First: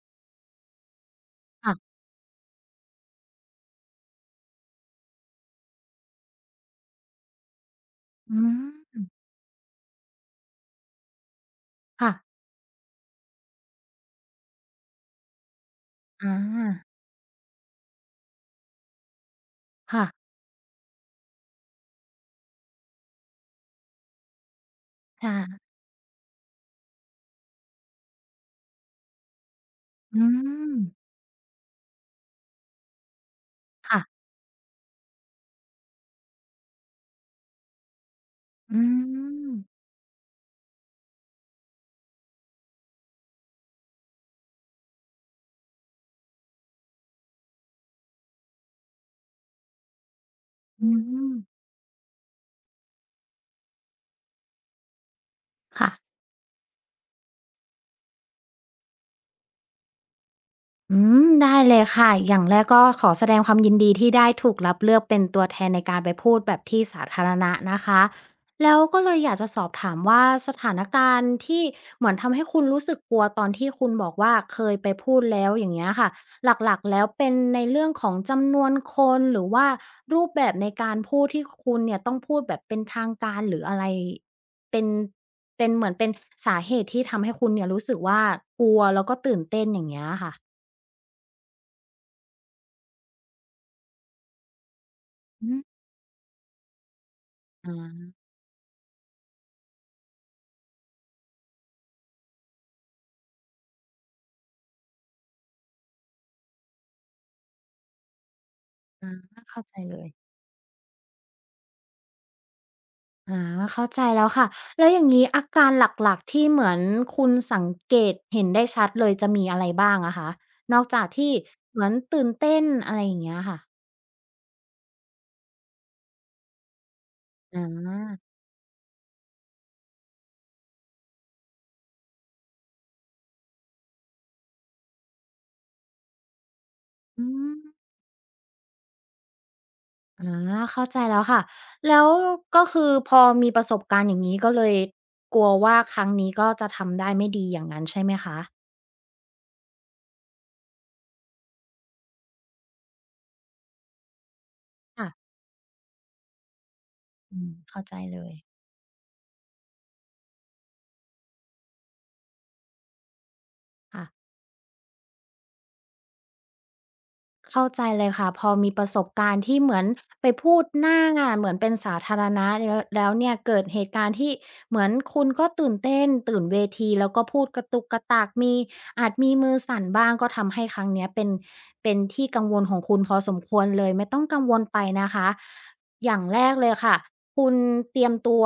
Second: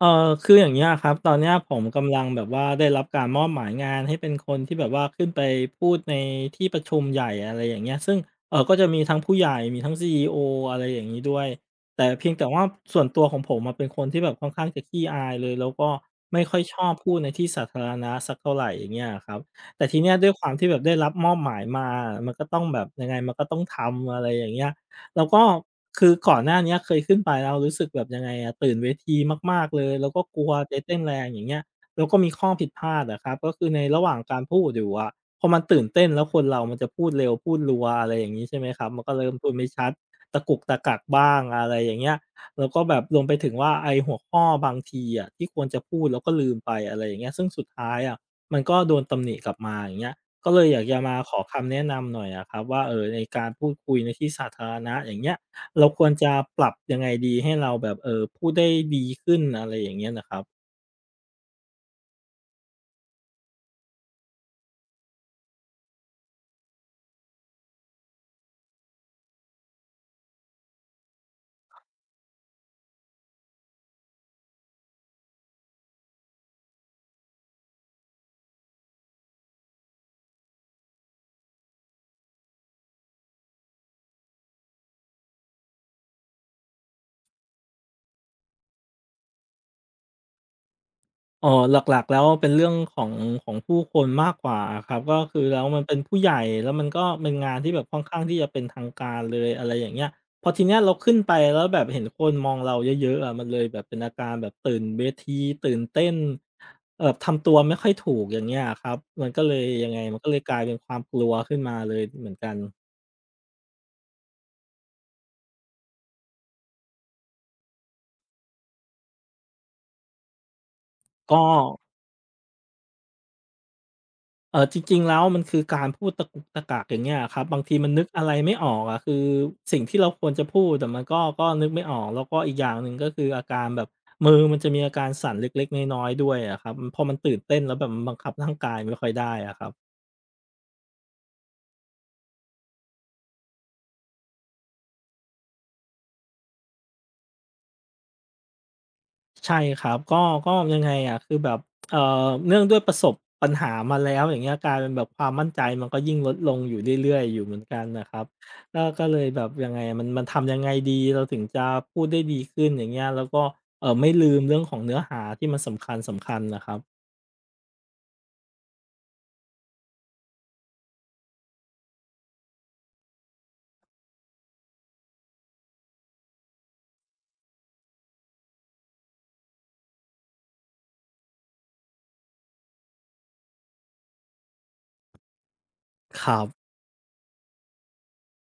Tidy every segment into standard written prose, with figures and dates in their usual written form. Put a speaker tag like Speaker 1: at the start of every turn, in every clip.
Speaker 1: เออคืออย่างเงี้ยครับตอนเนี้ยผม
Speaker 2: ค่ะ
Speaker 1: กำลังแบบว่าได้รับการมอบหมายงานให้เป็นคนที่แบบว่าขึ้นไปพูดในที่ประชุมใหญ่อะไรอย่างเงี้ยซึ่ง
Speaker 2: อื
Speaker 1: ก็จะมี
Speaker 2: ม
Speaker 1: ทั้งผู้ใหญ่มีทั้งซีอีโออะไรอย่างนี้ด้วยแต่เพี
Speaker 2: ค่ะ
Speaker 1: ยงแต่ว่าส่วนตัวของผมมาเป็นคนที่แบบค่อนข้างจะขี้อายเลยแล้วก็
Speaker 2: อา
Speaker 1: ไม่ค่อยชอบพูดในที่สาธารณะสักเท่าไหรอย่างเงี้ยครับแต่ที
Speaker 2: ค่ะ
Speaker 1: เนี้ยด้วยความที่แบบได้รับมอบหมายมามันก็ต้องแบบยังไงมันก็ต้องทำอะไรอย่างเงี้ย แล้วก็
Speaker 2: ค่ะ
Speaker 1: คือก่อนหน้าเนี้ยเคยขึ้นไปแล้วรู้สึกแบบยังไงอะตื่นเวทีมากๆเลยแล้ว
Speaker 2: อื
Speaker 1: ก็กลัวไปเต้
Speaker 2: ม
Speaker 1: นแรงอย่างเงี้ยแล้วก็มีข้อผิดพลาดอะครับก็คือใน
Speaker 2: ค่ะ
Speaker 1: ระหว่างการพูดอยู่อะพอมันตื่นเต้นแล้วคนเรามันจะพูดเร็วพูดรัวอะไรอย่างงี้ใช่ไหมค
Speaker 2: อื
Speaker 1: รับมันก็เริ่มพูดไม่
Speaker 2: ม
Speaker 1: ชัดตะกุกตะกักบ้างอะไรอย่างเงี้ยแล้วก็แบบรวมไปถึงว่าไอ้หัวข้อบางทีอะที่ควรจะพูดแล้วก็ลืมไปอะไรอย่างเงี้ยซึ่งสุดท้ายอะมันก็โดนตำหนิกลับมาอย่างเงี้ย ก็เลยอยาก
Speaker 2: อื
Speaker 1: จะมาข
Speaker 2: ม
Speaker 1: อคำแนะนำหน่อยอะครับว่าในการพูดคุยในที่สาธารณะอย่างเงี้ยเรา
Speaker 2: ค่ะ
Speaker 1: ควรจะปรับยังไงดีให้เราแบบพูดได้ดีขึ้นอะไรอย่างเงี้ยน่ะครับ
Speaker 2: อืได้เลยค่ะ อย่างแรกก็ขอแสดงความยินดีที่ได้ถูกรับเลือกเป็นตัวแทนในการไปพูดแบบที่สาธารณะนะคะแล้วก็เลยอยากจะสอบถามว่าสถานการณ์ที่เหมือนทำให้คุณรู้สึกกลัวตอนที่คุณบอกว่าเคยไปพูดแล้วอย่างเงี้ยค่ะหลักๆแล้วเป็นในเรื่องของจำนวนคนหรือว่ารูปแบบในการพูดที่คุณเนี่ยต้องพูดแบบเป็นทางการหรืออะไรเป็นเป็นเหมือนเป็นสาเหตุที่ทำให้คุณเนี่ยรู้สึกว่ากลัวแล้วก็ตื่นเต้นอย่างเงี้ยค่ะ
Speaker 1: อ๋อหลักๆแล้วเป็นเรื่องของผู้คนมากกว่าอะครับก็คือ
Speaker 2: อื
Speaker 1: แล้
Speaker 2: ม
Speaker 1: วมันเป็นผู้ใหญ่แล้วมันก็เป็นงานที่แบบค่อน
Speaker 2: อา
Speaker 1: ข้างที่จะเป็นทางการเลยอะไรอย่างเงี้ยพอทีเนี้ยเราขึ้นไปแล้วแบบเห็นคนมองเราเยอะๆอะมันเลยแบบเป็นอาการแบบตื่นเวทีตื่นเต้นทำตัวไม่ค่อยถูกอย่างเงี้ยอะครับ
Speaker 2: อ
Speaker 1: มันก็
Speaker 2: า
Speaker 1: เล
Speaker 2: เข้า
Speaker 1: ย
Speaker 2: ใจ
Speaker 1: ยัง
Speaker 2: เล
Speaker 1: ไง
Speaker 2: ย
Speaker 1: มันก็เลยกลายเป็นความกลัวขึ้นมาเลยเหมือนกัน
Speaker 2: อาเข้าใจแล้วค่ะแล้วอย่างงี้อาการหลักๆที่เหมือนคุณสังเกตเห็นได้ชัดเลยจะมีอะไรบ้างอะคะนอกจากที่
Speaker 1: ก็
Speaker 2: เหมือนตื่นเต้นอะไรอย่างเงี้ยค่ะ
Speaker 1: จริงๆแล้วมันคือการพูดตะกุกตะกักอย่างเงี้ยครับบาง
Speaker 2: อา
Speaker 1: ทีมันนึกอะไรไม่ออกอะคือสิ่งที่เราควรจะพูดแต่มันก็นึกไม่ออกแล้วก็อีกอย่างหนึ่งก็คืออาการแบบมือมันจะมีอาการสั่นเล็กๆน้อยๆด้วยอะครับพอมัน
Speaker 2: อื
Speaker 1: ตื่น
Speaker 2: ม
Speaker 1: เต้นแล้วแบบมันบังคับร่างกายไม่ค่อยได้อะครับ
Speaker 2: อาเข้าใจแล้วค่ะแล้วก็คือพอมีประสบการณ์อย่างงี้ก็เลยกลัวว่าครั้งนี้ก็จะทำได้ไม่ดีอย่างงั้นใช่ไหมคะ
Speaker 1: ใช่ครับก็ยังไงอะคือแบบเอ่อเนื่องด้วยประสบปัญหามาแล้วอย่างเงี้ยกลายเป็นแบ
Speaker 2: ค่ะ
Speaker 1: บความมั่นใจมันก็ยิ่งลดลงอยู่เรื่อยๆอ
Speaker 2: อื
Speaker 1: ยู่
Speaker 2: ม
Speaker 1: เหมือนกั
Speaker 2: เข้า
Speaker 1: น
Speaker 2: ใจ
Speaker 1: น่ะค
Speaker 2: เล
Speaker 1: รับ
Speaker 2: ย
Speaker 1: ก็เลยแบบยังไงอะมันทำยังไงดีเราถึงจะพูดได้ดีขึ้นอย่างเงี้ยแล้วก็
Speaker 2: ค่ะ
Speaker 1: ไม่ลืมเรื่องของเนื้อหาที่มันสำคัญๆน่ะครับ
Speaker 2: เข้าใจเลยค่ะพอมีประสบการณ์ที่เหมือนไปพูดหน้างานเหมือนเป็นสาธารณะแล้วแล้วเนี่ยเกิดเหตุการณ์ที่เหมือนคุณก็ตื่นเต้นตื่นเวทีแล้วก็พูดกระตุกกระตากมีอาจมีมือสั่นบ้างก็ทำให้ครั้งเนี้ยเป็นเป็นที่กังวลของคุณพอสมควรเลยไม่ต้องกังวลไปนะคะอย่าง
Speaker 1: ค
Speaker 2: แร
Speaker 1: รั
Speaker 2: กเล
Speaker 1: บ
Speaker 2: ยค่ะคุณเตรียมตัว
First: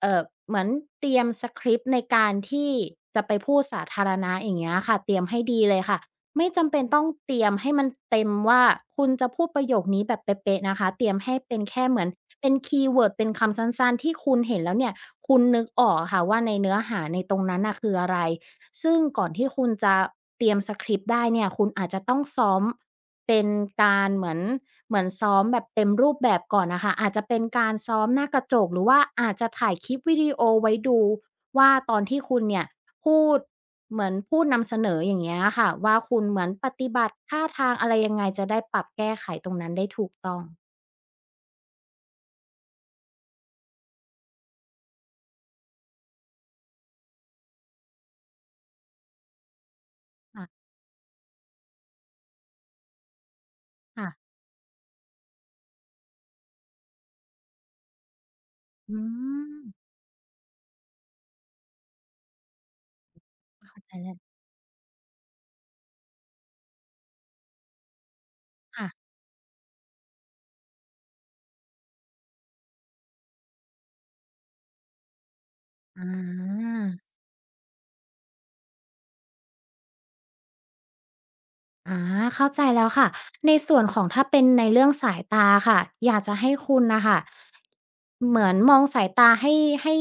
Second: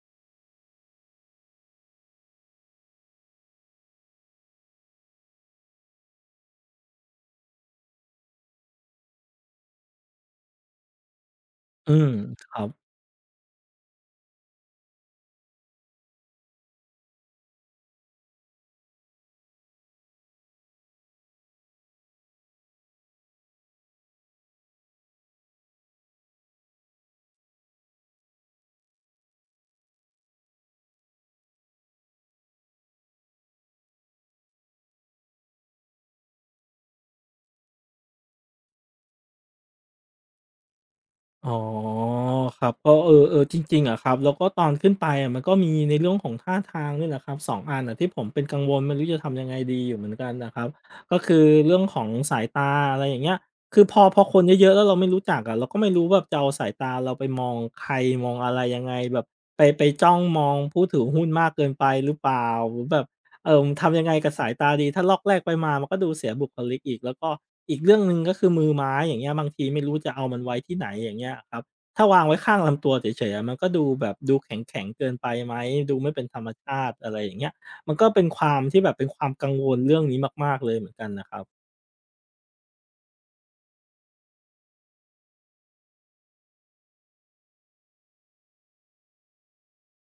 Speaker 2: เอ่อเหมือนเตรียมสกริปต์ในการที่จะไปพูดสาธารณะอย่างเงี้ยค่ะเตรียมให้ดีเลยค่ะ ไม่จำเป็นต้องเตรียมให้มันเต็มว่าคุณจะพูดประโยคนี้แบบเป๊ะๆนะคะเตรียมให้เป็นแค่
Speaker 1: อื
Speaker 2: เหมือ
Speaker 1: ม
Speaker 2: น
Speaker 1: ค
Speaker 2: เป็น
Speaker 1: รับ
Speaker 2: คีย์เวิร์ดเป็นคำสั้นๆที่คุณเห็นแล้วเนี่ยคุณนึกออกอะค่ะว่าในเนื้อหาในตรงนั้นน่ะคืออะไรซึ่งก่อนที่คุณจะเตรียมสคริปต์ได้เนี่ยคุณอาจจะต้องซ้อมเป็นการเหมือนเหมือนซ้อมแบบเต็มรูปแบบก่อนน่ะค่ะอาจจะเป็นการซ้อมหน้ากระจกหรือว่าอาจจะถ่ายคลิปวิดีโอไว้ดูว่าตอนที่คุณเนี่ยพูด เหมือนพูดนำเสนออย่างเงี้ยค่ะว่าคุณเหมือนปฏิบัติท่าทางอะไรยังไงจะได้ปรับแก้ไขตรงนั้นได้ถูกต้อง
Speaker 1: อ๋อครับก็จริงๆอะครับแล้วก็ตอนขึ้นไปอะมันก็มีในเรื่องของท่าทางนี่แหละครับสองอันอ่ะที่ผมเป็นกังวลไม่รู้จะทำยังไงดีอยู่เหมือนกัน
Speaker 2: ค่ะ
Speaker 1: นะครับก็คือเรื่องของสายตาอะไรอย่างเงี้ยคือพอ
Speaker 2: ค่ะ
Speaker 1: พอคนเยอะๆแล้วเราไม่รู้จักอะเราก็ไม่รู้แบบจะเอาสายตาเราไปมองใครมองอะไรยังไง
Speaker 2: อื
Speaker 1: แบบ
Speaker 2: ม
Speaker 1: ไปจ้องมองผู้ถือหุ้นมากเกินไปหรือเปล่าหรือแบบ
Speaker 2: เข้าใจ
Speaker 1: ทำยังไง
Speaker 2: แล้ว
Speaker 1: กับสายตาดีถ้าลอกแลกไปมามันก็ดูเสียบุคลิกอีกแล้วก็อีกเรื่องหนึ่งก็คือมือไม้
Speaker 2: ค่ะ
Speaker 1: อย่างเงี้ยบางทีไม่รู้จะเอามันไว้ที่ไหนอย่างเงี้ยครับถ้าวางไว้ข้างลำตัวเฉยๆอะมันก็ดูแบบดูแข็งๆเกินไปไหมดู
Speaker 2: อา
Speaker 1: ไม่เป็นธรรมชาติอะไรอย่างเงี้ยมันก็เป็นความที่แบบเป็นความกังวลเรื่องนี้มากๆเลยเหมือนกันนะครับ
Speaker 2: อาเข้าใจแล้วค่ะในส่วนของถ้าเป็นในเรื่องสายตาค่ะอยากจะให้คุณน่ะค่ะเหมือนมองสายตาให้ให้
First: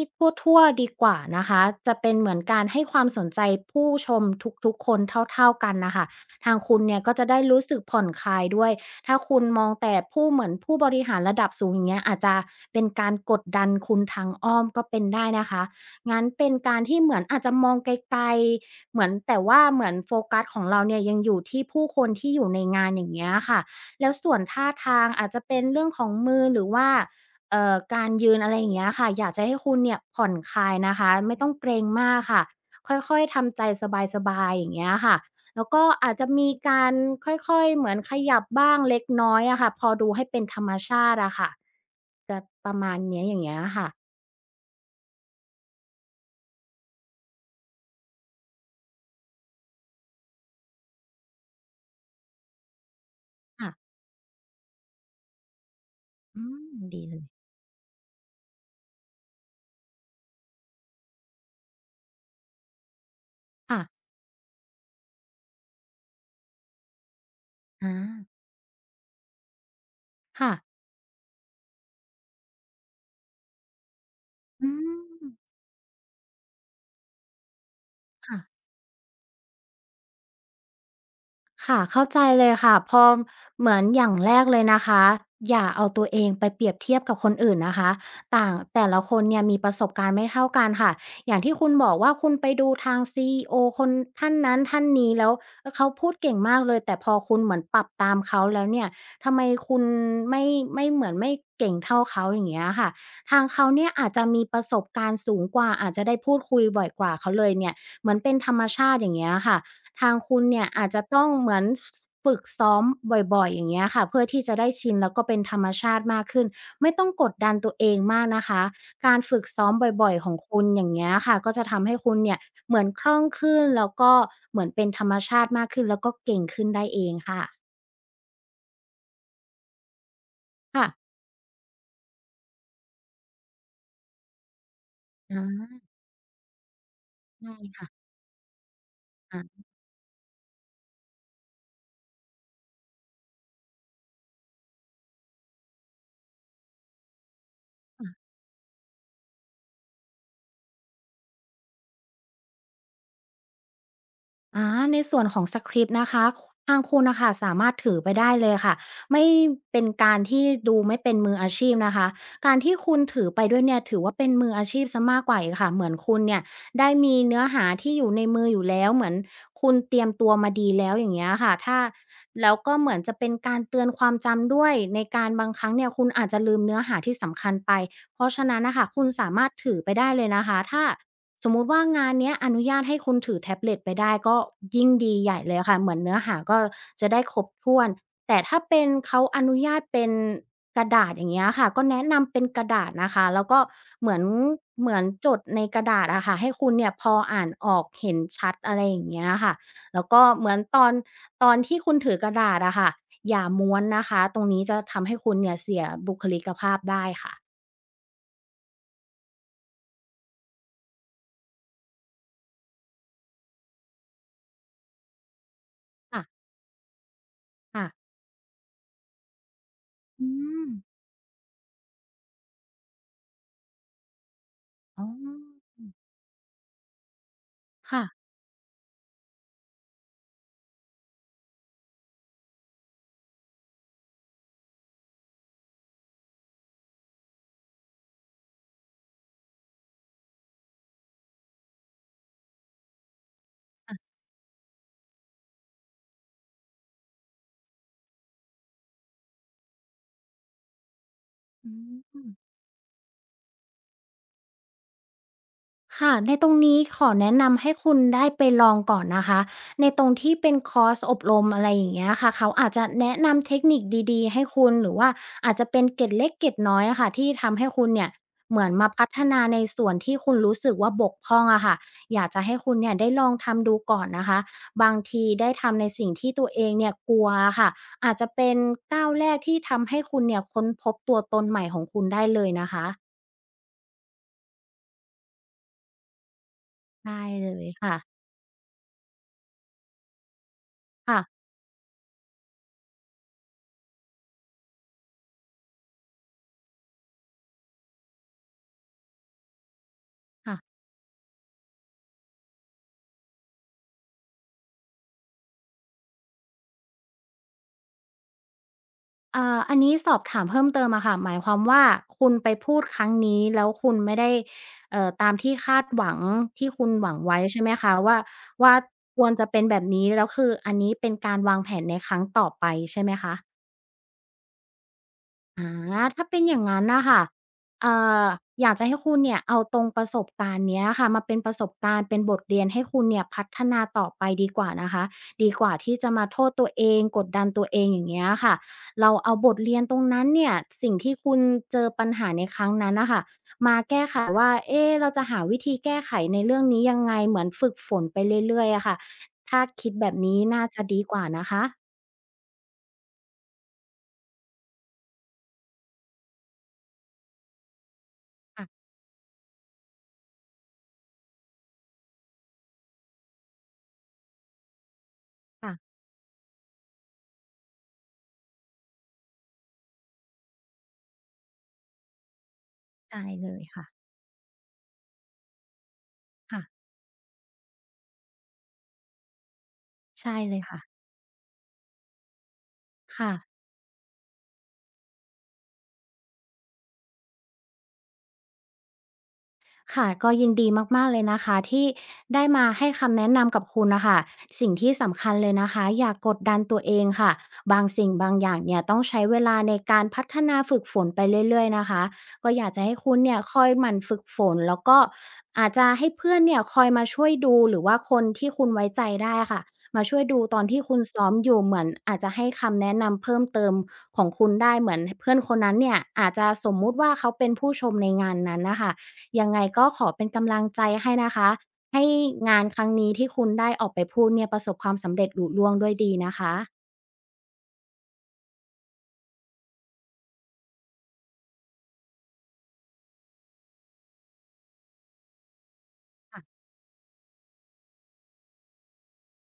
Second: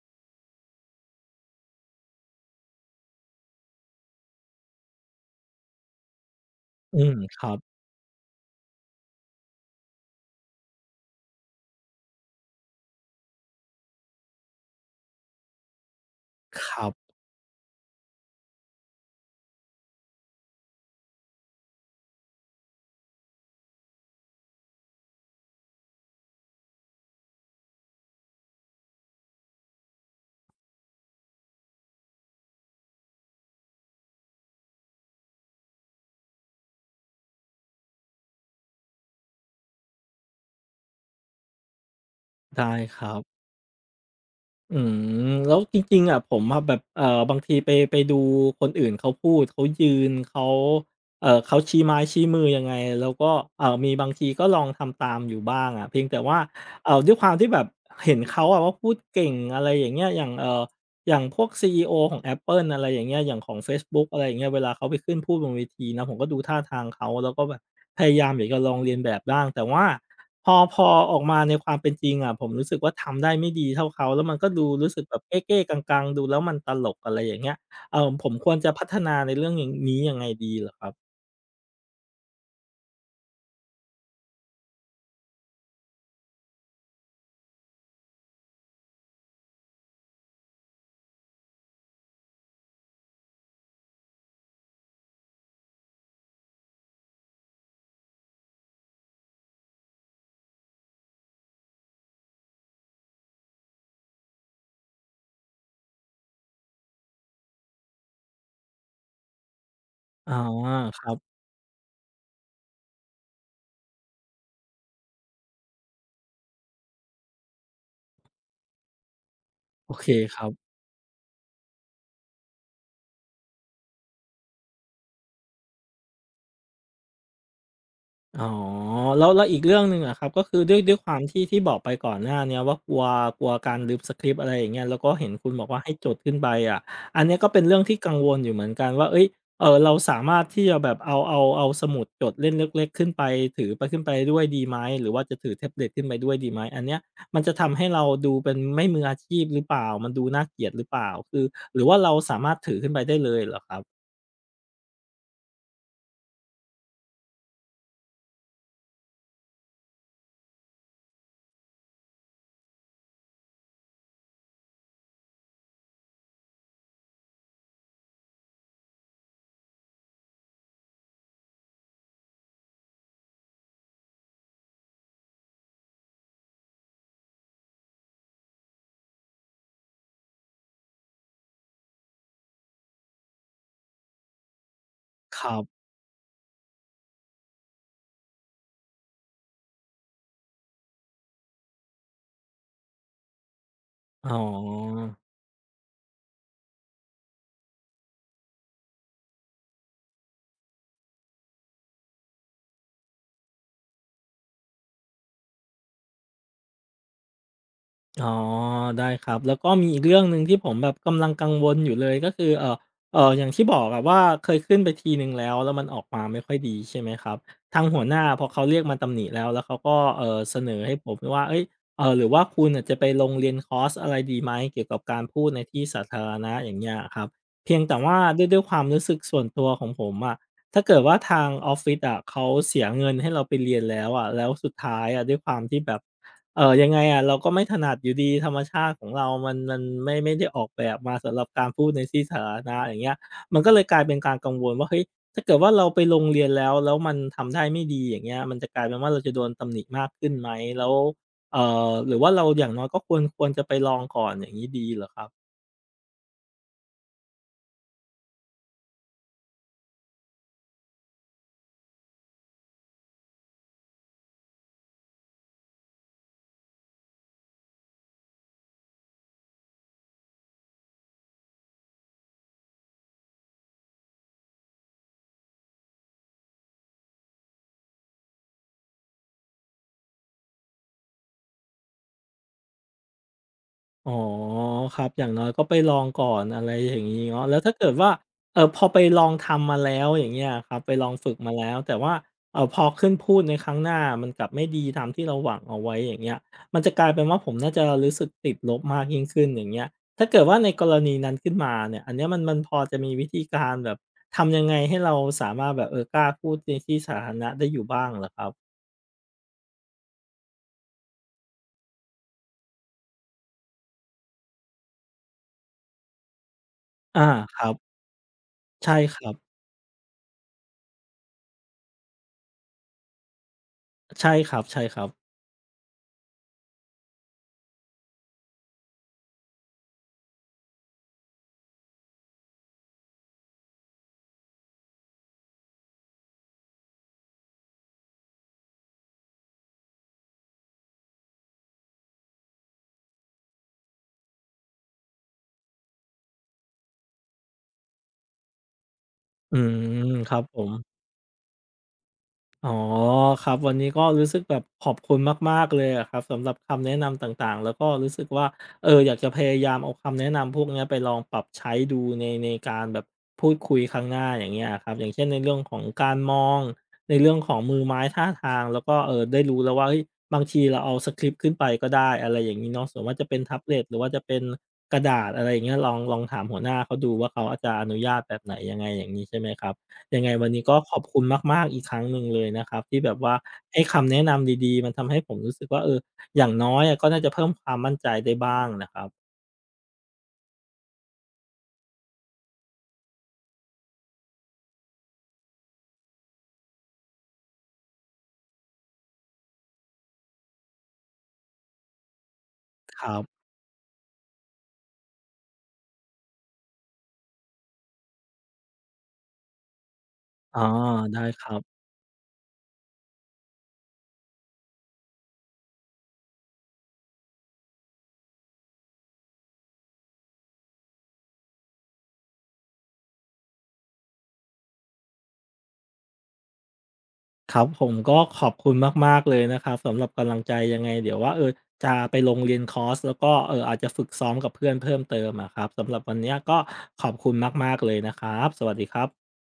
Speaker 2: ทั่วๆดีกว่านะคะจะเป็นเหมือนการให้ความสนใจผู้ชมทุกๆคนเท่าๆกันน่ะค่ะทางคุณ
Speaker 1: อื
Speaker 2: เนี่ยก็
Speaker 1: ม
Speaker 2: จะได้
Speaker 1: ครับ
Speaker 2: รู้สึกผ่อนคลายด้วยถ้าคุณมองแต่ผู้เหมือนผู้บริหารระดับสูงอย่างเงี้ยอาจจะเป็นการกดดันคุณทางอ้อมก็เป็นได้นะคะงั้นเป็น
Speaker 1: ค
Speaker 2: การ
Speaker 1: รั
Speaker 2: ที่เห
Speaker 1: บ
Speaker 2: มือนอาจจะมองไกลๆ เหมือนแต่ว่าเหมือนโฟกัสของเราเนี่ยยังอยู่ที่ผู้คนที่อยู่ในงานอย่างเงี้ยค่ะแล้วส่วนท่าทางอาจจะเป็นเรื่องของมือหรือว่าการยืนอะไรอย่างเงี้ยค่ะอยากจะให้คุณเนี่ยผ่อนคลายนะคะไม่ต้องเกรงมากค่ะค่อยๆทำใจสบายๆอย่างเงี้ยค่ะแล้วก็อาจจะมีการค่อยๆเหมือนขยับบ้างเล็กน้อยอะค่ะพอดูให้เป็นธรรมชาติอะค่ะ
Speaker 1: ได้ครั
Speaker 2: อย่าง
Speaker 1: บ
Speaker 2: เงี้ยค่ะ
Speaker 1: อืมแล้วจริงๆอะผมอะแบบบางทีไปดูคนอื่นเขาพูดเขายืนเขาเขาชี้ไม้ชี้มือยังไงแล้วก็
Speaker 2: ค่ะ
Speaker 1: มีบางทีก็ลองทำตามอยู่บ้างอะเพียงแต่ว่า
Speaker 2: อืมดี
Speaker 1: ด้ว
Speaker 2: เล
Speaker 1: ยค
Speaker 2: ย
Speaker 1: วามที่แบบเห็นเขาอะว่าพูดเก่งอะไรอย่างเงี้ยอย่างอย่างพวกซีอีโอของ Apple อะไรอย่างเงี้ยอย่างของเฟ
Speaker 2: ค่ะ
Speaker 1: ซบุ๊กอะไรอย่างเงี้ยเวลาเขาไปขึ้นพูดบนเวทีนะผมก็ดูท่าทางเขาแล้วก็แบบ
Speaker 2: อา
Speaker 1: พยายามอยากจะลองเรียนแบบบ้างแต่ว่าพ
Speaker 2: ค่ะ
Speaker 1: อพอออกมาในความเป็นจริงอะผมรู้สึกว่าทำได้ไม่ดีเท่าเขาแล้วมันก็ดู
Speaker 2: อื
Speaker 1: รู้สึกแบบ
Speaker 2: ม
Speaker 1: เก้ๆกังๆดูแล้วมันตลกอะไรอย่างเงี้ยผม
Speaker 2: ค่ะ
Speaker 1: ควรจะพัฒนาในเรื่องอย่างนี้ยังไงดีเหรอครับ
Speaker 2: ค่ะเข้าใจเลยค่ะพอเหมือนอย่างแรกเลยนะคะอย่าเอาตัวเองไปเปรียบเทียบกับคนอื่นนะคะต่างแต่ละคนเนี่ยมีประสบการณ์ไม่เท่ากันค่ะอย่างที่คุณบอกว่าคุณไปดูทางซีอีโอคนท่านนั้นท่านนี้แล้วเขาพูดเก่งมากเลยแต่พอคุณเหมือนปรับตามเขาแล้วเนี่ยทำไมคุณไม่ไม่เหมือนไม่เก่งเท่าเขาอย่างเงี้ยค่ะทางเขาเนี่ยอาจจะมีประสบการณ์สูงกว่าอาจจะได้พูดคุยบ่อยกว่าเขาเลยเนี่ยเหมือนเป็นธรรมชาติอย่างเงี้ยค่ะ ทาง
Speaker 1: อ๋อ
Speaker 2: คุณเนี่ยอาจ
Speaker 1: ค
Speaker 2: จะ
Speaker 1: รั
Speaker 2: ต้อง
Speaker 1: บ
Speaker 2: เหมือนฟฝึกซ้อมบ่อยๆอย่างเงี้ยค่ะเพื่อที่จะได้ชินแล้วก็เป็นธรรมชาติมากขึ้นไม่ต้องกดดันตัวเองมากนะคะการฝึกซ้อม
Speaker 1: โอเค
Speaker 2: บ่อยๆขอ
Speaker 1: ค
Speaker 2: ง
Speaker 1: รั
Speaker 2: คุณ
Speaker 1: บ
Speaker 2: อย่างเงี้ยค่ะก็จะทำให้คุณเนี่ยเหมือนคล่องขึ้นแล้วก็เหมือนเป็นธรรมชาติมากขึ้นแล้วก็เก่งขึ้นได้เองค่ะ
Speaker 1: อ๋อแล้วอีกเรื่องหนึ่งอะครับก็คือด้วย
Speaker 2: ค่ะ
Speaker 1: ด้วยความที่บอกไปก่อนหน้าเนี้ยว่ากลัวกลัวการลืมสคริปต์อะไรอย่างเงี้ยแล้วก็เห็นคุณบอ
Speaker 2: อา
Speaker 1: กว่าให้จดขึ้นไปอะอันเนี้ยก็
Speaker 2: ใช่
Speaker 1: เป็นเรื่อง
Speaker 2: ค่ะ
Speaker 1: ที่กังวลอยู่เหมือนกันว่าเฮ้ย
Speaker 2: อา
Speaker 1: เราสามารถที่จะแบบเอาสมุดจดเล่มเล็กๆขึ้นไปถือไปขึ้นไปด้วยดีไหมหรือว่าจะถือแท็บเล็ตขึ้นไปด้วยดีไหมอันเนี้ยมันจะทำให้เราดูเป็นไม่มืออาชีพหรือเปล่ามันดูน่าเกลียดหรือเปล่าคือหรือว่าเราสามารถถือขึ้นไปได้เลยเหรอครับ
Speaker 2: อาในส่วนของสคริปต์นะคะทางคุณนะค่ะสามารถถือไปได้เลยค่ะ ไม่เป็นการที่ดูไม่เป็นมืออาชีพนะคะ การที่คุณถือไปด้วยเนี่ยถือว่าเป็นมืออาชีพซสมากกว่าอีกค่ะ เหมือนคุณเนี่ยได้มีเนื้อหาที่อยู่ในมืออยู่แล้วเหมือนคุณเตรียมตัวมาดีแล้วอย่างเงี้ยค่ะถ้าแล้วก็เหมือนจะเป็นการเตือนความจำด้วยในการบางครั้งเนี่ยคุณอาจจะลืมเนื้อหาที่สำคัญไปเพราะฉะนั้นนะคะคุณสามารถถือไปได้เลยนะคะถ้า สมมุติว่างานเนี้ยอนุญาตให้คุณถือแท็บเล็ตไปได้ก็ยิ่งดีใหญ่
Speaker 1: ค
Speaker 2: เล
Speaker 1: รั
Speaker 2: ยค่ะ
Speaker 1: บ
Speaker 2: เหมือนเนื้อหาก็จะได้ครบถ้วนแต่ถ้าเป็นเขาอนุญาตเป็นกระดาษอย่างเงี้ยค่ะก็แนะนำเป็นกระดาษนะคะแล้วก็เหมือน
Speaker 1: อ๋อ
Speaker 2: จดในกระดาษอะค่ะให้คุณเนี่ยพออ่านออกเห็นชัดอะไรอย่างเงี้ยค่ะแล้วก็เหมือนตอนที่คุณถือกระดาษอะค่ะอย่าม้วนนะคะตรงนี้จะทำให้คุณเนี่ยเสียบุคลิกภาพได้ค่ะ
Speaker 1: อ๋อได้ครับแล้วก็มีอีกเรื่องหนึ่งที่ผมแบบกำลังกังวลอยู่เลยก็คืออย่างที่บอกอะว่าเคยขึ้นไปทีหนึ่งแล้วแล้วมันออกมา
Speaker 2: ค่ะ
Speaker 1: ไม่ค่อยดีใช่ไหมครับทา
Speaker 2: ค่ะ
Speaker 1: งหัวหน้าพอเขาเรียกมาตำหนิแล้วแล้วเขาก็
Speaker 2: อื
Speaker 1: เสน
Speaker 2: ม
Speaker 1: อให้ผมว่าเฮ้ยหรือว่าคุณน่ะจะไปลงเรียนคอร์สอะไรดีไหมเกี่ยวกับ
Speaker 2: อ๋
Speaker 1: การพูดใน
Speaker 2: อ
Speaker 1: ที่สาธารณะอย่างเงี้ยอะครับเพียงแต่
Speaker 2: ค่ะ
Speaker 1: ว่าด้วยความรู้สึกส่วนตัวของผมอะถ้าเกิดว่าทางออฟฟิศอะเขาเสียเงินให้เราไปเรียนแล้วอะแล้วสุดท้ายอะด้วยความที่แบบ ยังไงอะเราก็ไม่ถนัดอยู่ดีธรรมชาติของเรามันไม่ได้ออกแบบมาสำหรับการพูดในที่สาธารณะอย่างเงี้ยมันก็เลยกลายเป็นการกังวลว่าเฮ้ยถ้าเกิดว่าเราไปโรงเรียนแล้วแล้วมันทำได้ไม่ดีอย่างเงี้ยมันจะกลายเป็นว่าเราจะโดนตำหนิมากขึ้นไหมแล้วเอ่
Speaker 2: อื
Speaker 1: หรือ
Speaker 2: ม
Speaker 1: ว่าเราอย่างน้อยก็ควรจะไปลองก่อนอย่างงี้ดีเหรอครับ
Speaker 2: ค่ะในตรงนี้ขอแนะนำให้คุณได้ไปลองก่อนนะคะในตรงที่เป็นคอร์สอบรมอะไรอย่างเงี้ยค่ะเขาอาจจะแนะนำเทคนิคดีๆให้คุณหรือว่าอาจจะเป็นเกร็ดเล็กเกร็ดน้อยอะค่ะที่ทำให้คุณเนี่ยเหมือนมาพัฒนาในส่วนที่คุณรู้สึกว่าบกพร่องอะค่ะอยากจะให้คุณเนี่ยได้ลองทำดูก่อนนะคะบางทีได้ทำในสิ่งที่ตัวเองเนี่ยกลัวอค่ะอาจจะเป็นก้าวแรกที่ทำให้คุณเนี่ยค้นพบตัวตนใหม่ของคุณได้เลยนะคะ
Speaker 1: อ๋อครับอย่างน้อยก็ไปลองก่อนอะไรอย่าง
Speaker 2: ได้
Speaker 1: งี้เนาะ
Speaker 2: เล
Speaker 1: แล้ว
Speaker 2: ย
Speaker 1: ถ้าเกิด
Speaker 2: ค่ะ
Speaker 1: ว่าพอไปลองทำมาแล้วอย่างเงี้ยครับไปลอง
Speaker 2: ค่ะ
Speaker 1: ฝึกมาแล้วแต่ว่าพอขึ้นพูดในครั้งหน้ามันกลับไม่ดีตามที่เราหวังเอาไว้อย่างเงี้ยมันจะกลายเป็นว่าผมน่าจะรู้สึกติดลบมากยิ่งขึ้นอย่างเงี้ยถ้าเกิดว่าใน
Speaker 2: ค่ะ
Speaker 1: กรณีนั้นขึ้นมาเนี่ยอันเนี้ยมันพอจะมีวิธีการแบบทำยังไงให้เราสามารถแบบเออกล้าพูดในที่สาธารณะได้อยู่บ้างเหรอครับ
Speaker 2: อันนี้สอบถามเพิ่มเติมอะค่ะหมายความว่าคุณไปพูดครั้งนี้แล้วคุณไม่ได้ตามที่คาดหวังที่คุณหวัง
Speaker 1: อา
Speaker 2: ไว้
Speaker 1: ค
Speaker 2: ใช่ไห
Speaker 1: รั
Speaker 2: มคะ
Speaker 1: บ
Speaker 2: ว่าว่า
Speaker 1: ใช่ค
Speaker 2: ค
Speaker 1: รั
Speaker 2: วรจะ
Speaker 1: บ
Speaker 2: เป็นแบบนี้แล้วคืออันนี้เป็นการวางแผนในครั้งต่อไปใช่ไหมคะ
Speaker 1: ใช่ครับๆ
Speaker 2: อถ้าเป็นอย่างนั้นนะคะเอ่ออยากจะให้คุณเนี่ยเอาตรงประสบการณ์เนี้ยค่ะมาเป็นประสบการณ์เป็นบทเรียนให้คุณเนี่ยพัฒนาต่อไปดีกว่านะคะดีกว่าที่จะมาโทษตัวเองกดดันตัวเองอย่างเงี้ยค่ะเราเอาบทเรียนตรงนั้นเนี่ยสิ่งที่คุณเจอปัญหาในครั้งนั้นนะคะมาแก้ไขว่าเอ๊ะเราจะหาวิธีแก้ไขในเรื่องนี้ยังไงเหมือนฝึกฝนไปเรื่อยๆอะค่ะ
Speaker 1: อื
Speaker 2: ถ้าคิดแบ
Speaker 1: ม
Speaker 2: บ
Speaker 1: ครั
Speaker 2: นี้
Speaker 1: บผ
Speaker 2: น่า
Speaker 1: ม
Speaker 2: จะดีกว่านะคะ
Speaker 1: อ๋อครับวันนี้ก็รู้สึกแบบขอบคุณมากๆเลยอะครับสำหรับคำแนะนำต่างๆแล้วก็รู้สึกว่า
Speaker 2: ค่ะ
Speaker 1: เอออยากจะพยายามเอาคำแนะนำพวกเนี้ยไปลองปรับใช้ดูในการแบบพูดคุยครั้งหน้าอย่างเงี้ยครับอย่างเช่นในเรื่องของ
Speaker 2: ค่ะ
Speaker 1: การมองในเรื่องของมือไม้ท่าทางแล้วก็เออได้รู้แล้วว่าเฮ้ยบางทีเราเอาสคริปต์ขึ้นไปก็ได้อะไรอย่างนี้เนาะส่วนว่า
Speaker 2: ใช่
Speaker 1: จะเป็น
Speaker 2: เล
Speaker 1: แท็
Speaker 2: ย
Speaker 1: บเล็ต
Speaker 2: ค่ะ
Speaker 1: หรือว่าจะเป็นกระดาษอะไรอย่างเงี้ยลองถามหัวหน้า
Speaker 2: ค่ะ
Speaker 1: เขาดูว่าเขาอาจจะอนุญาตแบบไหนยังไงอย่างนี้ใช่ไหมครับ ยังไง
Speaker 2: ใช่
Speaker 1: วัน
Speaker 2: เล
Speaker 1: นี้
Speaker 2: ย
Speaker 1: ก็
Speaker 2: ค่ะ
Speaker 1: ขอบคุณมากๆอีกครั้งหนึ่งเลยนะครับที่แบบ
Speaker 2: ค่ะ
Speaker 1: ว่าให้คำแนะนำดีๆมันทำให้ผมรู้สึกว่าเอออย่างน้อยอะก็น่าจะเพิ่มความมั่นใจได้บ้างนะครับ
Speaker 2: ค่ะก็ยินดีมากๆเลยนะคะที่ได้มาให้คำแนะนำกับคุณน่ะค่ะสิ่งที่สำคัญเลยนะคะอย่ากดดันตัวเองค่ะบางสิ่งบางอย่างเนี่ยต้องใช้เวลาในการพัฒนาฝึกฝนไปเรื่อยๆนะคะก็อยากจะให้
Speaker 1: ค
Speaker 2: คุ
Speaker 1: รั
Speaker 2: ณเนี่ย
Speaker 1: บ
Speaker 2: คอยหมั่นฝึกฝนแล้วก็อาจจะให้เพื่อนเนี่ยคอยมาช่วยดูหรือว่าคนที่คุณไว้ใจได้อะค่ะมาช่วยดูต
Speaker 1: อ๋
Speaker 2: อ
Speaker 1: อ
Speaker 2: นที่คุณ
Speaker 1: ได้
Speaker 2: ซ้อม
Speaker 1: ค
Speaker 2: อ
Speaker 1: รั
Speaker 2: ยู่เหมื
Speaker 1: บ
Speaker 2: อนอาจจะให้คำแนะนำเพิ่มเติมของคุณได้เหมือนเพื่อนคนนั้นเนี่ยอาจจะสมมุติว่าเขาเป็นผู้ชมในงานนั้นน่ะค่ะ ยังไงก็ขอเป็นกำลังใจให้นะคะให้งานครั้งนี้ที่คุณได้ออกไปพูดเนี่ยประสบความสำเร็จลุล่วงด้วยดีนะคะ
Speaker 1: ครับผมก็ขอบคุณมากๆเลยนะครับสำหรับกำลังใจยังไงเดี๋ยวว่าเออจะไปลงเรียนคอร์สแล้วก็อาจจะฝึกซ้อมกับเพื่อนเพิ่มเติมอะครับสำหรับวันเนี้ยก็ขอบคุณมากๆเลยนะครับสวัสดีครับ